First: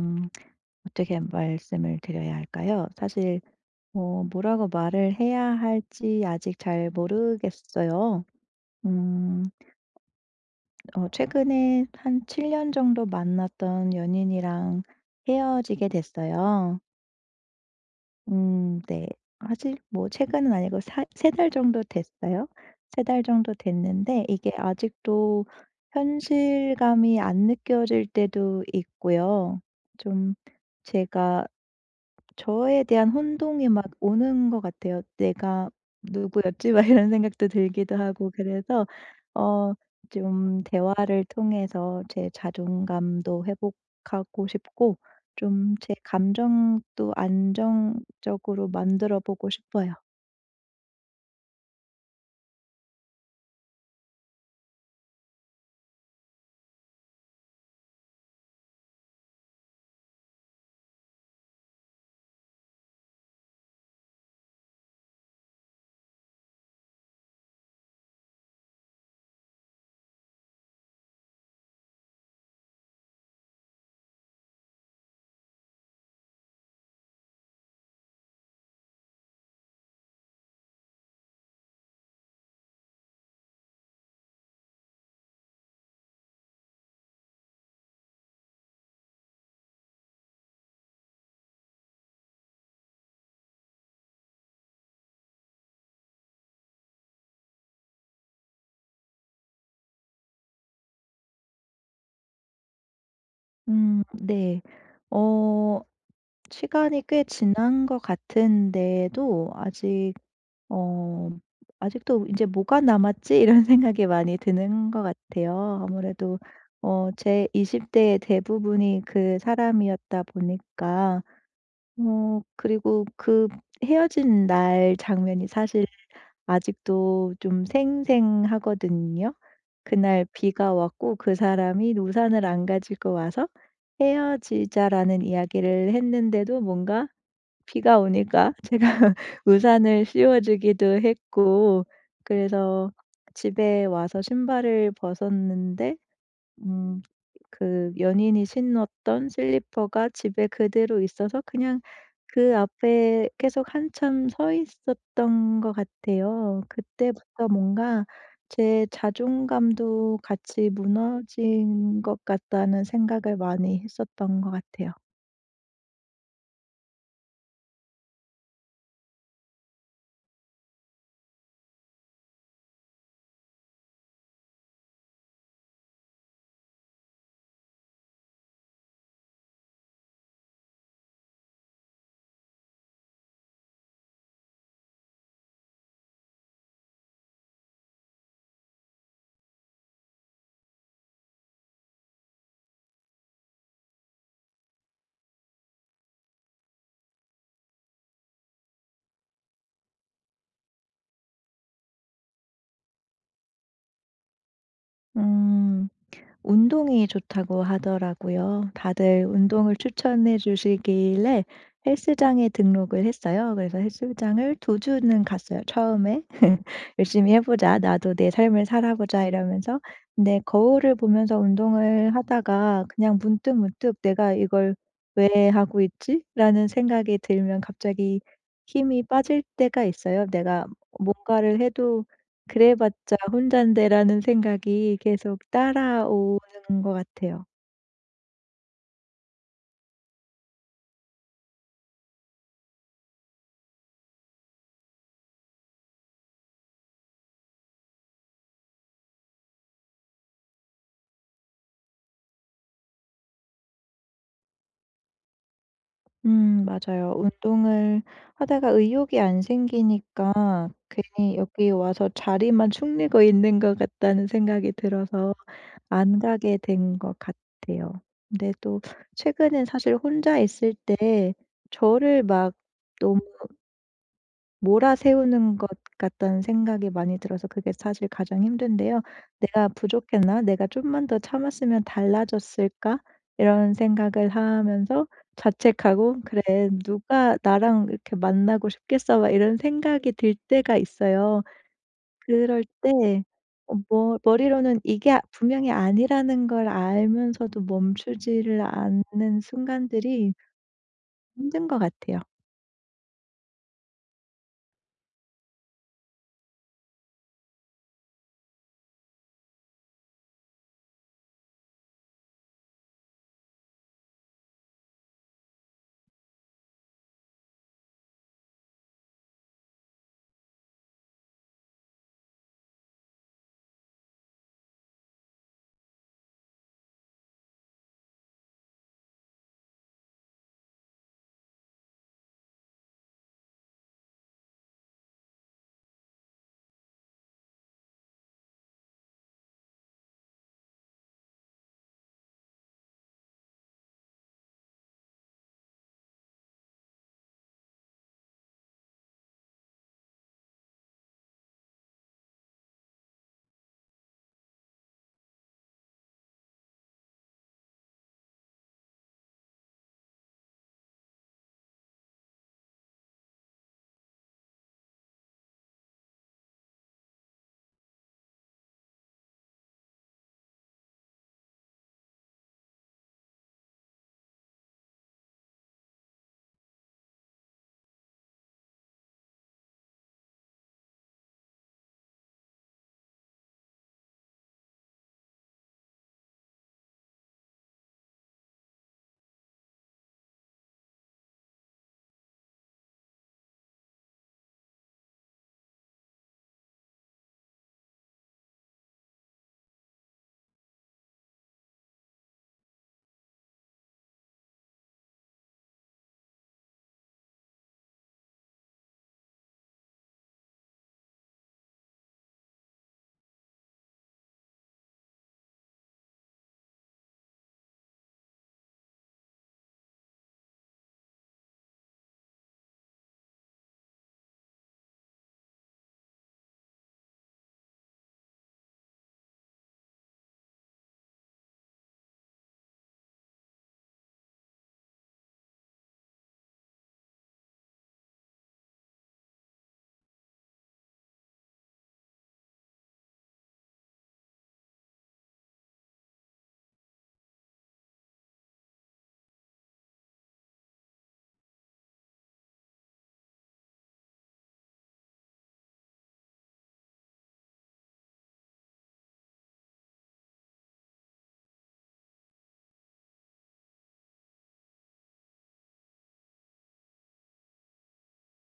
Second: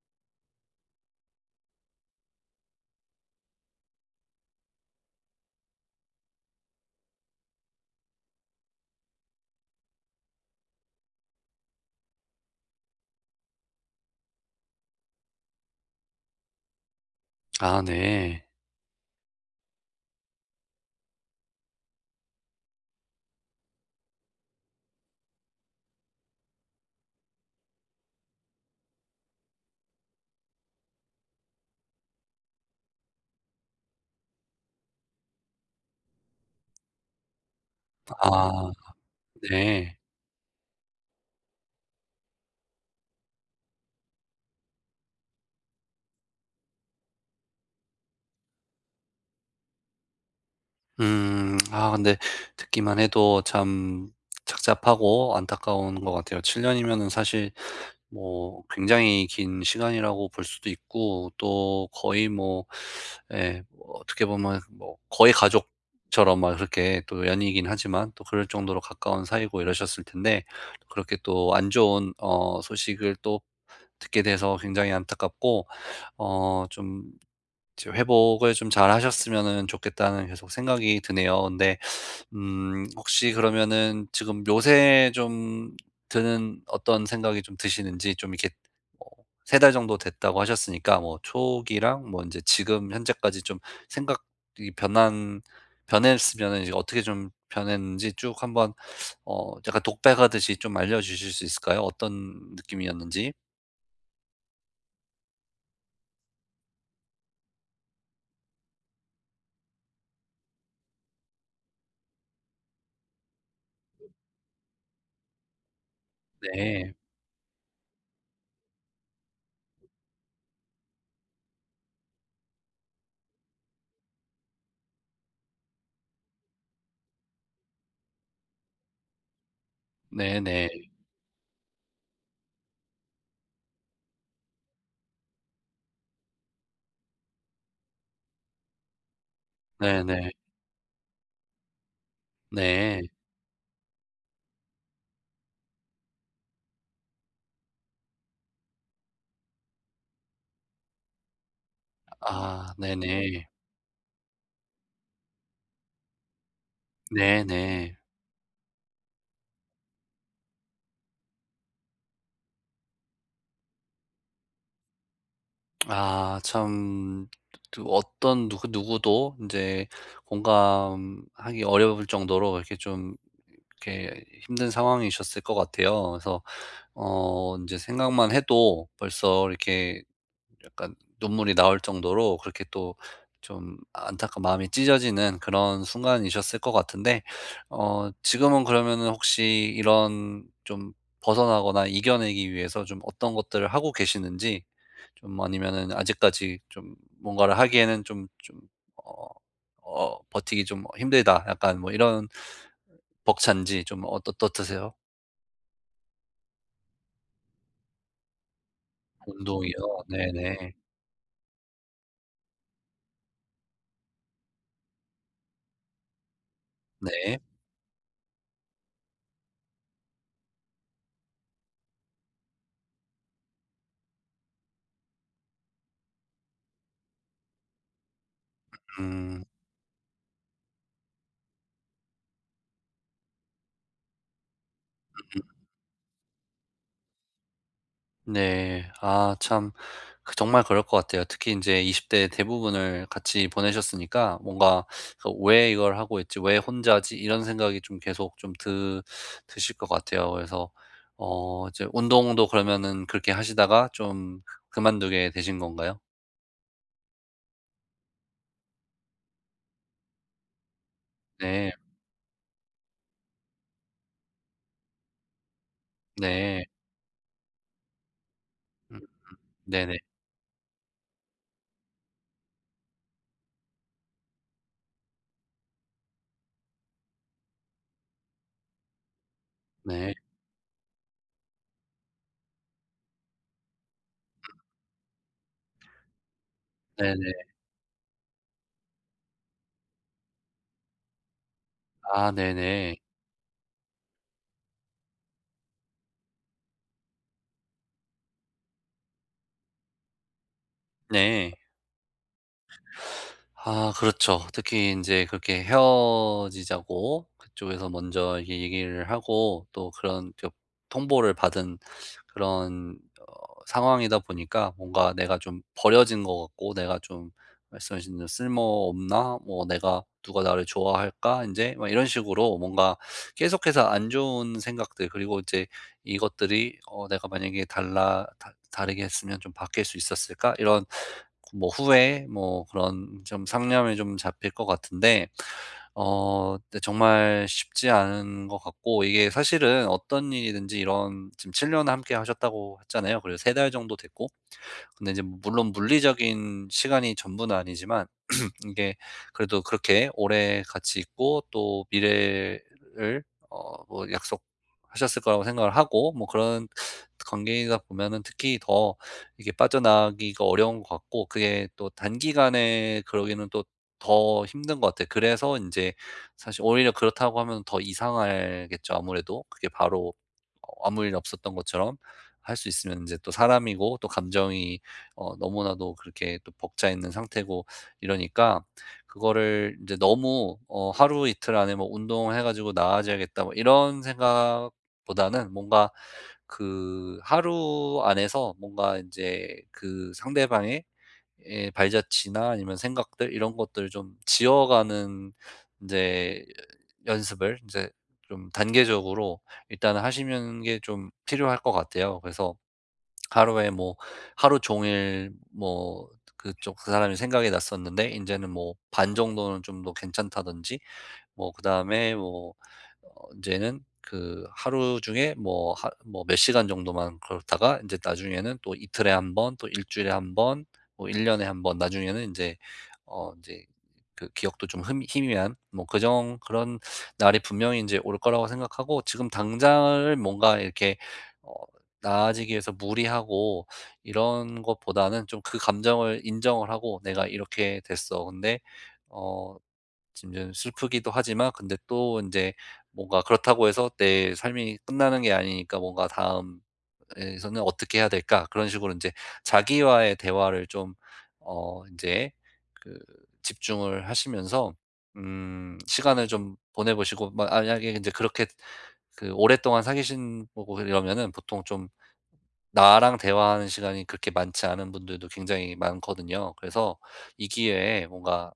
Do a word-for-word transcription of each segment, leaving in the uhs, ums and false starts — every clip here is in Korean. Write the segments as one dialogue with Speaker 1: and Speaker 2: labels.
Speaker 1: 음, 어떻게 말씀을 드려야 할까요? 사실 어, 뭐라고 말을 해야 할지 아직 잘 모르겠어요. 음, 어, 최근에 한 칠 년 정도 만났던 연인이랑 헤어지게 됐어요.
Speaker 2: 아 네.
Speaker 1: 음, 네. 사실 뭐 최근은 아니고 세 달 정도 됐어요. 세 달 정도 됐는데 이게 아직도 현실감이 안 느껴질 때도 있고요. 좀 제가 저에 대한 혼동이 막 오는 것 같아요. '내가 누구였지?' 막 이런 생각도 들기도 하고 그래서
Speaker 2: 아
Speaker 1: 어
Speaker 2: 네.
Speaker 1: 좀 대화를 통해서 제 자존감도 회복하고 싶고 좀 제 감정도 안정적으로 만들어 보고 싶어요.
Speaker 2: 음. 아 근데 듣기만 해도 참 착잡하고 안타까운 것 같아요. 칠 년이면은 사실 뭐 굉장히 긴 시간이라고 볼 수도 있고, 또 거의 뭐 예 뭐 어떻게 보면 뭐 거의 가족처럼 막 그렇게 또 연이긴 하지만, 또 그럴 정도로 가까운 사이고 이러셨을 텐데, 그렇게 또 안 좋은 어 소식을 또 듣게 돼서 굉장히 안타깝고, 어좀 이제 회복을 좀 잘하셨으면은 좋겠다는 계속 생각이 드네요. 근데 음 혹시 그러면은 지금 요새 좀 드는 어떤 생각이 좀 드시는지, 좀 이렇게 뭐 세 달 정도 됐다고 하셨으니까, 뭐 초기랑 뭐 인제 지금 현재까지 좀 생각이 변한 변했으면은 이제 어떻게 좀 변했는지 쭉 한번 어 약간 독백하듯이 좀 알려주실 수 있을까요? 어떤 느낌이었는지?
Speaker 1: 음 네. 어 시간이 꽤 지난 것 같은데도 아직 어 '아직도 이제 뭐가 남았지?' 이런 생각이 많이 드는 것 같아요. 아무래도
Speaker 2: 네.
Speaker 1: 어 제 이십 대의 대부분이 그 사람이었다 보니까 어 그리고 그 헤어진 날 장면이 사실 아직도 좀 생생하거든요. 그날 비가
Speaker 2: 네네.
Speaker 1: 왔고 그 사람이 우산을 안 가지고 와서 "헤어지자."라는 이야기를 했는데도 뭔가 비가 오니까 제가 우산을
Speaker 2: 네네.
Speaker 1: 씌워 주기도 했고 그래서
Speaker 2: 네.
Speaker 1: 집에 와서 신발을 벗었는데 음 그 연인이 신었던 슬리퍼가 집에 그대로 있어서 그냥 그
Speaker 2: 아
Speaker 1: 앞에
Speaker 2: 네네.
Speaker 1: 계속 한참 서 있었던 것 같아요. 그때부터
Speaker 2: 네네.
Speaker 1: 뭔가 제 자존감도 같이 무너진 것 같다는 생각을 많이 했었던 것 같아요.
Speaker 2: 아 참, 그 어떤 누구 누구도 인제 공감하기 어려울 정도로 이렇게 좀 이렇게 힘든 상황이셨을 것 같아요. 그래서 어 인제 생각만 해도 벌써 이렇게 약간 눈물이 나올 정도로 그렇게 또 좀 안타까운 마음이 찢어지는 그런 순간이셨을 것 같은데, 어 지금은 그러면은 혹시 이런 좀 벗어나거나 이겨내기 위해서 좀 어떤 것들을 하고 계시는지, 좀 아니면은 아직까지 좀 뭔가를 하기에는 좀 좀 어 어 버티기 좀 힘들다, 약간 뭐 이런 벅찬지 좀 어떠 어떠세요?
Speaker 1: 음. 운동이 좋다고 하더라고요. 다들 운동을
Speaker 2: 운동이요.
Speaker 1: 추천해
Speaker 2: 네네.
Speaker 1: 주시길래 헬스장에 등록을 했어요. 그래서 헬스장을 두 주는 갔어요 처음에. '열심히
Speaker 2: 네.
Speaker 1: 해 보자. 나도 내 삶을 살아보자.' 이러면서. 근데 거울을 보면서 운동을 하다가 그냥 문득 문득 '내가 이걸 왜 하고 있지?'라는 생각이 들면 갑자기 힘이 빠질
Speaker 2: 음.
Speaker 1: 때가 있어요. 내가 뭔가를 해도 '그래 봤자 혼잔데.'라는 생각이 계속 따라오는 것 같아요.
Speaker 2: 네. 아 참, 그 정말 그럴 것 같아요. 특히 이제이십 대 대부분을 같이 보내셨으니까, 뭔가 그 '왜 이걸 하고 있지? 왜 혼자지?' 이런 생각이 좀 계속 좀 드 드실 것 같아요. 그래서 어 이제 운동도 그러면은 그렇게 하시다가 좀 그만두게 되신 건가요?
Speaker 1: 음 맞아요. 운동을 하다가 의욕이 안 생기니까 괜히 여기
Speaker 2: 네.
Speaker 1: 와서 자리만 축내고 있는 것 같다는 생각이 들어서 안 가게
Speaker 2: 네.
Speaker 1: 된 것 같아요. 근데 또
Speaker 2: 음
Speaker 1: 최근엔
Speaker 2: 네네.
Speaker 1: 사실 혼자 있을 때 저를 막 너무 몰아세우는 것 같다는 생각이 많이 들어서 그게 사실 가장 힘든데요. '내가
Speaker 2: 네.
Speaker 1: 부족했나? 내가 좀만 더 참았으면 달라졌을까?' 이런 생각을 하면서 자책하고 '그래
Speaker 2: 네네.
Speaker 1: 누가 나랑 이렇게 만나고 싶겠어.' 막 이런 생각이 들 때가 있어요.
Speaker 2: 아
Speaker 1: 그럴
Speaker 2: 네네.
Speaker 1: 때 어 머 머리로는 이게 아 분명히 아니라는 걸 알면서도 멈추지를 않는 순간들이
Speaker 2: 네.
Speaker 1: 힘든 것 같아요.
Speaker 2: 아 그렇죠. 특히 이제 그렇게 헤어지자고 그쪽에서 먼저 이렇게 얘기를 하고, 또 그런 저- 통보를 받은 그런 어 상황이다 보니까, 뭔가 내가 좀 버려진 것 같고 내가 좀 말씀하신 대로 '쓸모없나?' 뭐 '내가 누가 나를 좋아할까?' 이제 막 이런 식으로, 뭔가 계속해서 안 좋은 생각들, 그리고 이제 이것들이 어 '내가 만약에 달라 다 다르게 했으면 좀 바뀔 수 있었을까?' 이런 뭐 후에 뭐 그런 좀 상념이 좀 잡힐 것 같은데, 어 근데 정말 쉽지 않은 것 같고, 이게 사실은 어떤 일이든지, 이런 지금 칠 년 함께 하셨다고 했잖아요. 그리고 세 달 정도 됐고. 근데 이제 물론 물리적인 시간이 전부는 아니지만, 이게 그래도 그렇게 오래 같이 있고, 또 미래를 어 뭐 약속하셨을 거라고 생각을 하고, 뭐 그런 관계이다 보면은 특히 더 이게 빠져나가기가 어려운 것 같고, 그게 또 단기간에 그러기는 또 더 힘든 것 같아요. 그래서 이제 사실, 오히려 그렇다고 하면 더 이상하겠죠, 아무래도. 그게 바로 어 아무 일 없었던 것처럼 할 수 있으면, 이제 또 사람이고 또 감정이 어 너무나도 그렇게 또 벅차 있는 상태고, 이러니까 그거를 이제 너무 어 '하루 이틀 안에 뭐 운동해 가지고 나아져야겠다.' 뭐 이런 생각보다는, 뭔가 그 하루 안에서 뭔가 이제 그 상대방의 예 발자취나 아니면 생각들, 이런 것들을 좀 지워가는 이제 연습을 이제 좀 단계적으로 일단은 하시는 게 좀 필요할 것 같아요. 그래서 하루에 뭐 하루 종일 뭐 그쪽 그 사람이 생각이 났었는데, 이제는 뭐 반 정도는 좀 더 괜찮다든지, 뭐 그다음에 뭐어제는 그 하루 중에 뭐 뭐 몇 시간 정도만 그렇다가, 이제 나중에는 또 이틀에 한 번, 또 일 주일에 한 번, 뭐 일 년에 한번, 나중에는 이제 어 이제 그 기억도 좀 흐미 희미한 뭐 그정 그런 날이 분명히 이제 올 거라고 생각하고, 지금 당장을 뭔가 이렇게 어 나아지기 위해서 무리하고 이런 것보다는, 좀 그 감정을 인정을 하고 '내가 이렇게 됐어.' 근데 어 지금 좀 슬프기도 하지만, 근데 또 이제 뭔가 그렇다고 해서 내 삶이 끝나는 게 아니니까, 뭔가 '다음에서는 어떻게 해야 될까?' 그런 식으로 이제 자기와의 대화를 좀 어 이제 그 집중을 하시면서 음 시간을 좀 보내 보시고, 마 만약에 이제 그렇게 그 오랫동안 사귀신 거고 이러면은, 보통 좀 나랑 대화하는 시간이 그렇게 많지 않은 분들도 굉장히 많거든요. 그래서 이 기회에 뭔가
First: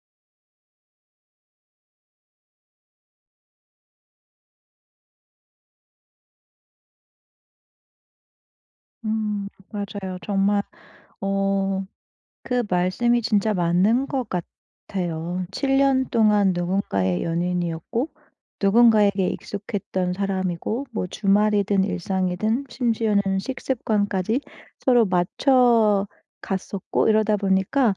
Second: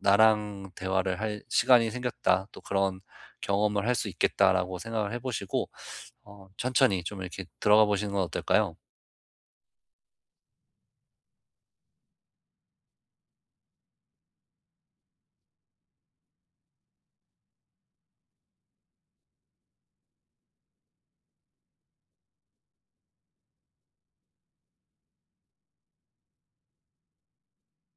Speaker 2: 나랑 대화를 할 시간이 생겼다, 또 그런 경험을 할 수 있겠다라고 생각을 해 보시고, 어 천천히 좀 이렇게 들어가 보시는 건 어떨까요?
Speaker 1: 음 맞아요. 정말 어 그 말씀이 진짜 맞는 것 같아요. 칠 년 동안 누군가의 연인이었고 누군가에게 익숙했던 사람이고 뭐 주말이든 일상이든 심지어는 식습관까지 서로 맞춰 갔었고 이러다 보니까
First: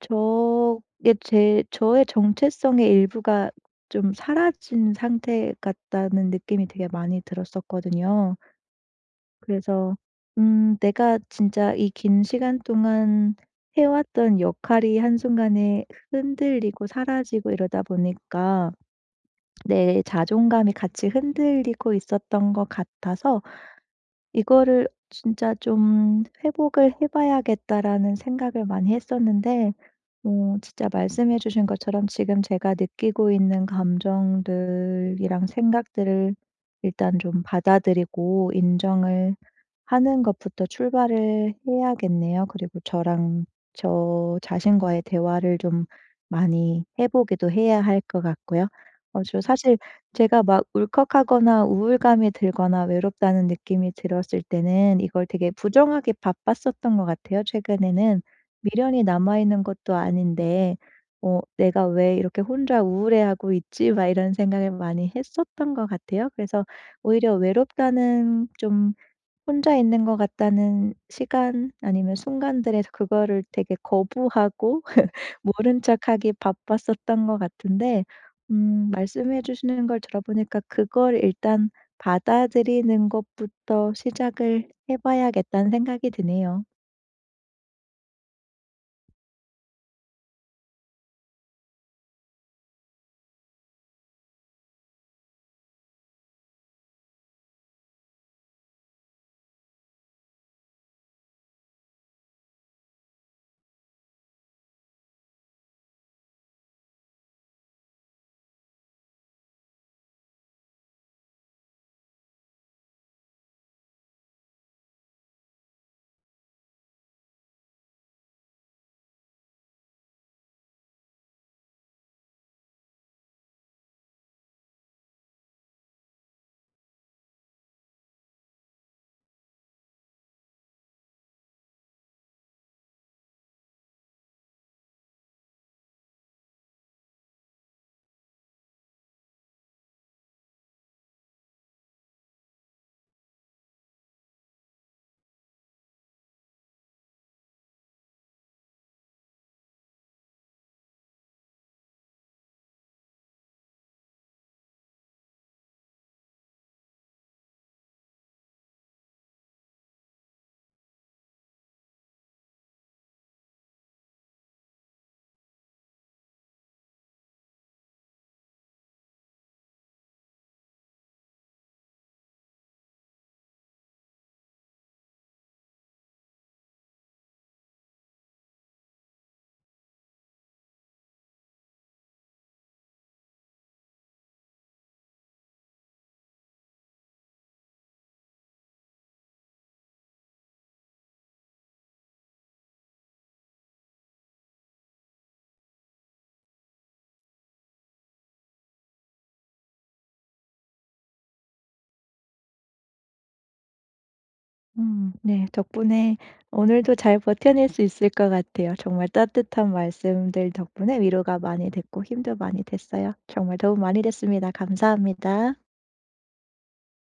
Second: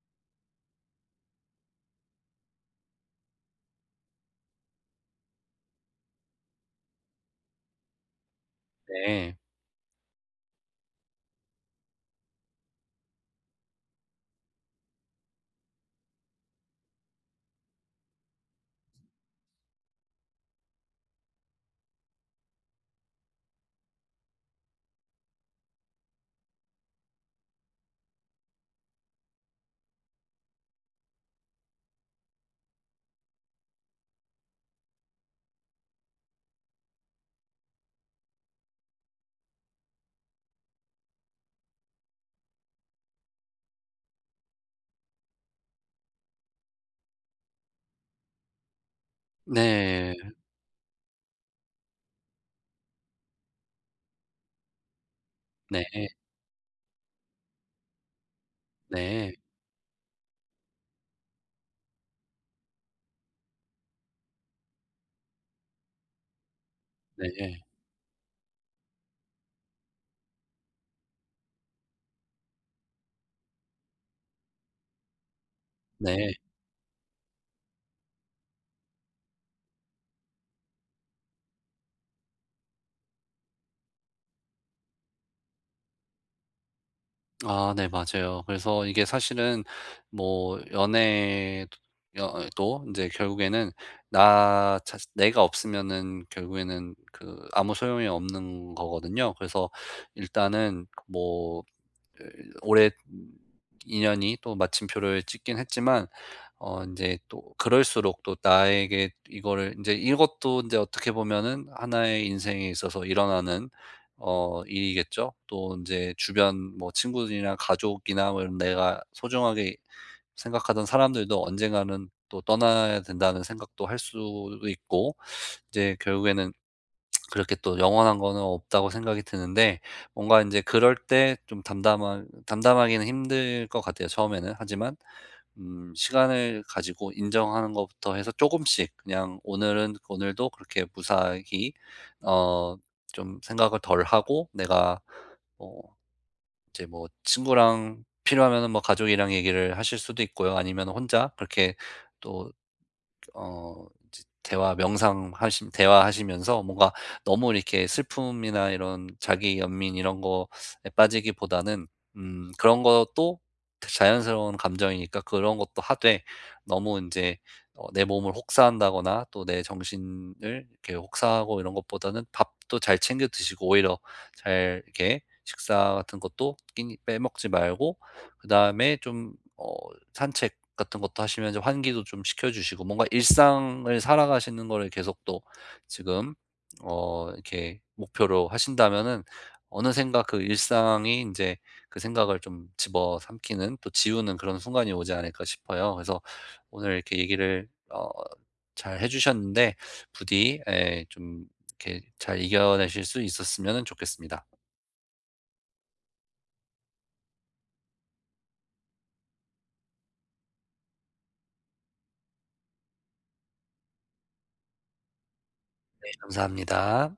Speaker 1: 저게 제 저의 정체성의 일부가 좀 사라진 상태 같다는 느낌이 되게 많이 들었었거든요.
Speaker 2: 네.
Speaker 1: 그래서 음 내가 진짜 이 긴 시간 동안 해왔던 역할이 한순간에 흔들리고 사라지고 이러다 보니까 내 자존감이 같이 흔들리고 있었던 것 같아서 이거를 진짜 좀 '회복을 해 봐야겠다.'라는 생각을 많이 했었는데 어 진짜 말씀해 주신 것처럼 지금 제가 느끼고 있는 감정들이랑 생각들을 일단 좀 받아들이고 인정을 하는 것부터 출발을 해야겠네요. 그리고 저랑 저 자신과의 대화를 좀 많이 해 보기도 해야 할 것 같고요. 어 저 사실
Speaker 2: 네.
Speaker 1: 제가 막 울컥하거나 우울감이 들거나 외롭다는 느낌이 들었을 때는 이걸 되게
Speaker 2: 네.
Speaker 1: 부정하게 바빴었던 것 같아요 최근에는. 미련이
Speaker 2: 네.
Speaker 1: 남아 있는 것도 아닌데 어 '내가 왜 이렇게 혼자 우울해하고 있지?' 막 이런 생각을 많이 했었던 것 같아요. 그래서 오히려
Speaker 2: 네.
Speaker 1: 외롭다는 좀 혼자 있는 것 같다는 시간 아니면 순간들에서 그거를 되게 거부하고 모른 척하기
Speaker 2: 네.
Speaker 1: 바빴었던 것 같은데 음 말씀해 주시는 걸 들어보니까 그걸 일단 받아들이는 것부터 시작을 해 봐야겠다는 생각이 드네요.
Speaker 2: 아 네, 맞아요. 그래서 이게 사실은 뭐 연애 도 이제 결국에는 나 자 내가 없으면은 결국에는 그 아무 소용이 없는 거거든요. 그래서 일단은 뭐 오해 인연이 또 마침표를 찍긴 했지만, 어 인제 또 그럴수록 또 나에게 이거를 인제, 이것도 인제 어떻게 보면은 하나의 인생에 있어서 일어나는 어 일이겠죠. 또 인제 주변 뭐 친구들이나 가족이나, 뭐 이런 내가 소중하게 생각하던 사람들도 언젠가는 또 떠나야 된다는 생각도 할 수도 있고, 이제 결국에는 그렇게 또 영원한 거는 없다고 생각이 드는데, 뭔가 인제 그럴 때 좀 담담하 담담하기는 힘들 것 같아요, 처음에는. 하지만 음 시간을 가지고 인정하는 것부터 해서 쪼금씩 그냥 오늘은, 오늘도 그렇게 무사히 어 좀 생각을 덜하고, 내가 어 이제 뭐 친구랑 필요하면은 뭐 가족이랑 얘기를 하실 수도 있고요. 아니면은 혼자 그렇게 또 어 이제 대화 명상하시 대화하시면서 뭔가 너무 이렇게 슬픔이나 이런 자기 연민 이런 거에 빠지기보다는, 음 그런 것도 자연스러운 감정이니까 그런 것도 하되, 너무 이제 어 내 몸을 혹사한다거나 또 내 정신을 이렇게 혹사하고 이런 것보다는, 밥도 잘 챙겨 드시고, 오히려 잘 이렇게 식사 같은 것도 끼니 빼먹지 말고, 그다음에 좀어 산책 같은 것도 하시면서 환기도 좀 시켜 주시고, 뭔가 일상을 살아가시는 거를 계속 또 지금 어 이렇게 목표로 하신다면은, 어느샌가 그 일상이 이제 그 생각을 좀 집어삼키는 또 지우는 그런 순간이 오지 않을까 싶어요. 그래서 오늘 이렇게 얘기를 어 잘 해 주셨는데, 부디 에, 좀 이렇게 잘 이겨내실 수 있었으면 좋겠습니다.
Speaker 1: 음 네. 덕분에 오늘도 잘 버텨낼 수 있을 것 같아요. 정말 따뜻한 말씀들 덕분에 위로가 많이 됐고 힘도 많이 됐어요. 정말 도움 많이 됐습니다. 감사합니다.
Speaker 2: 네, 감사합니다.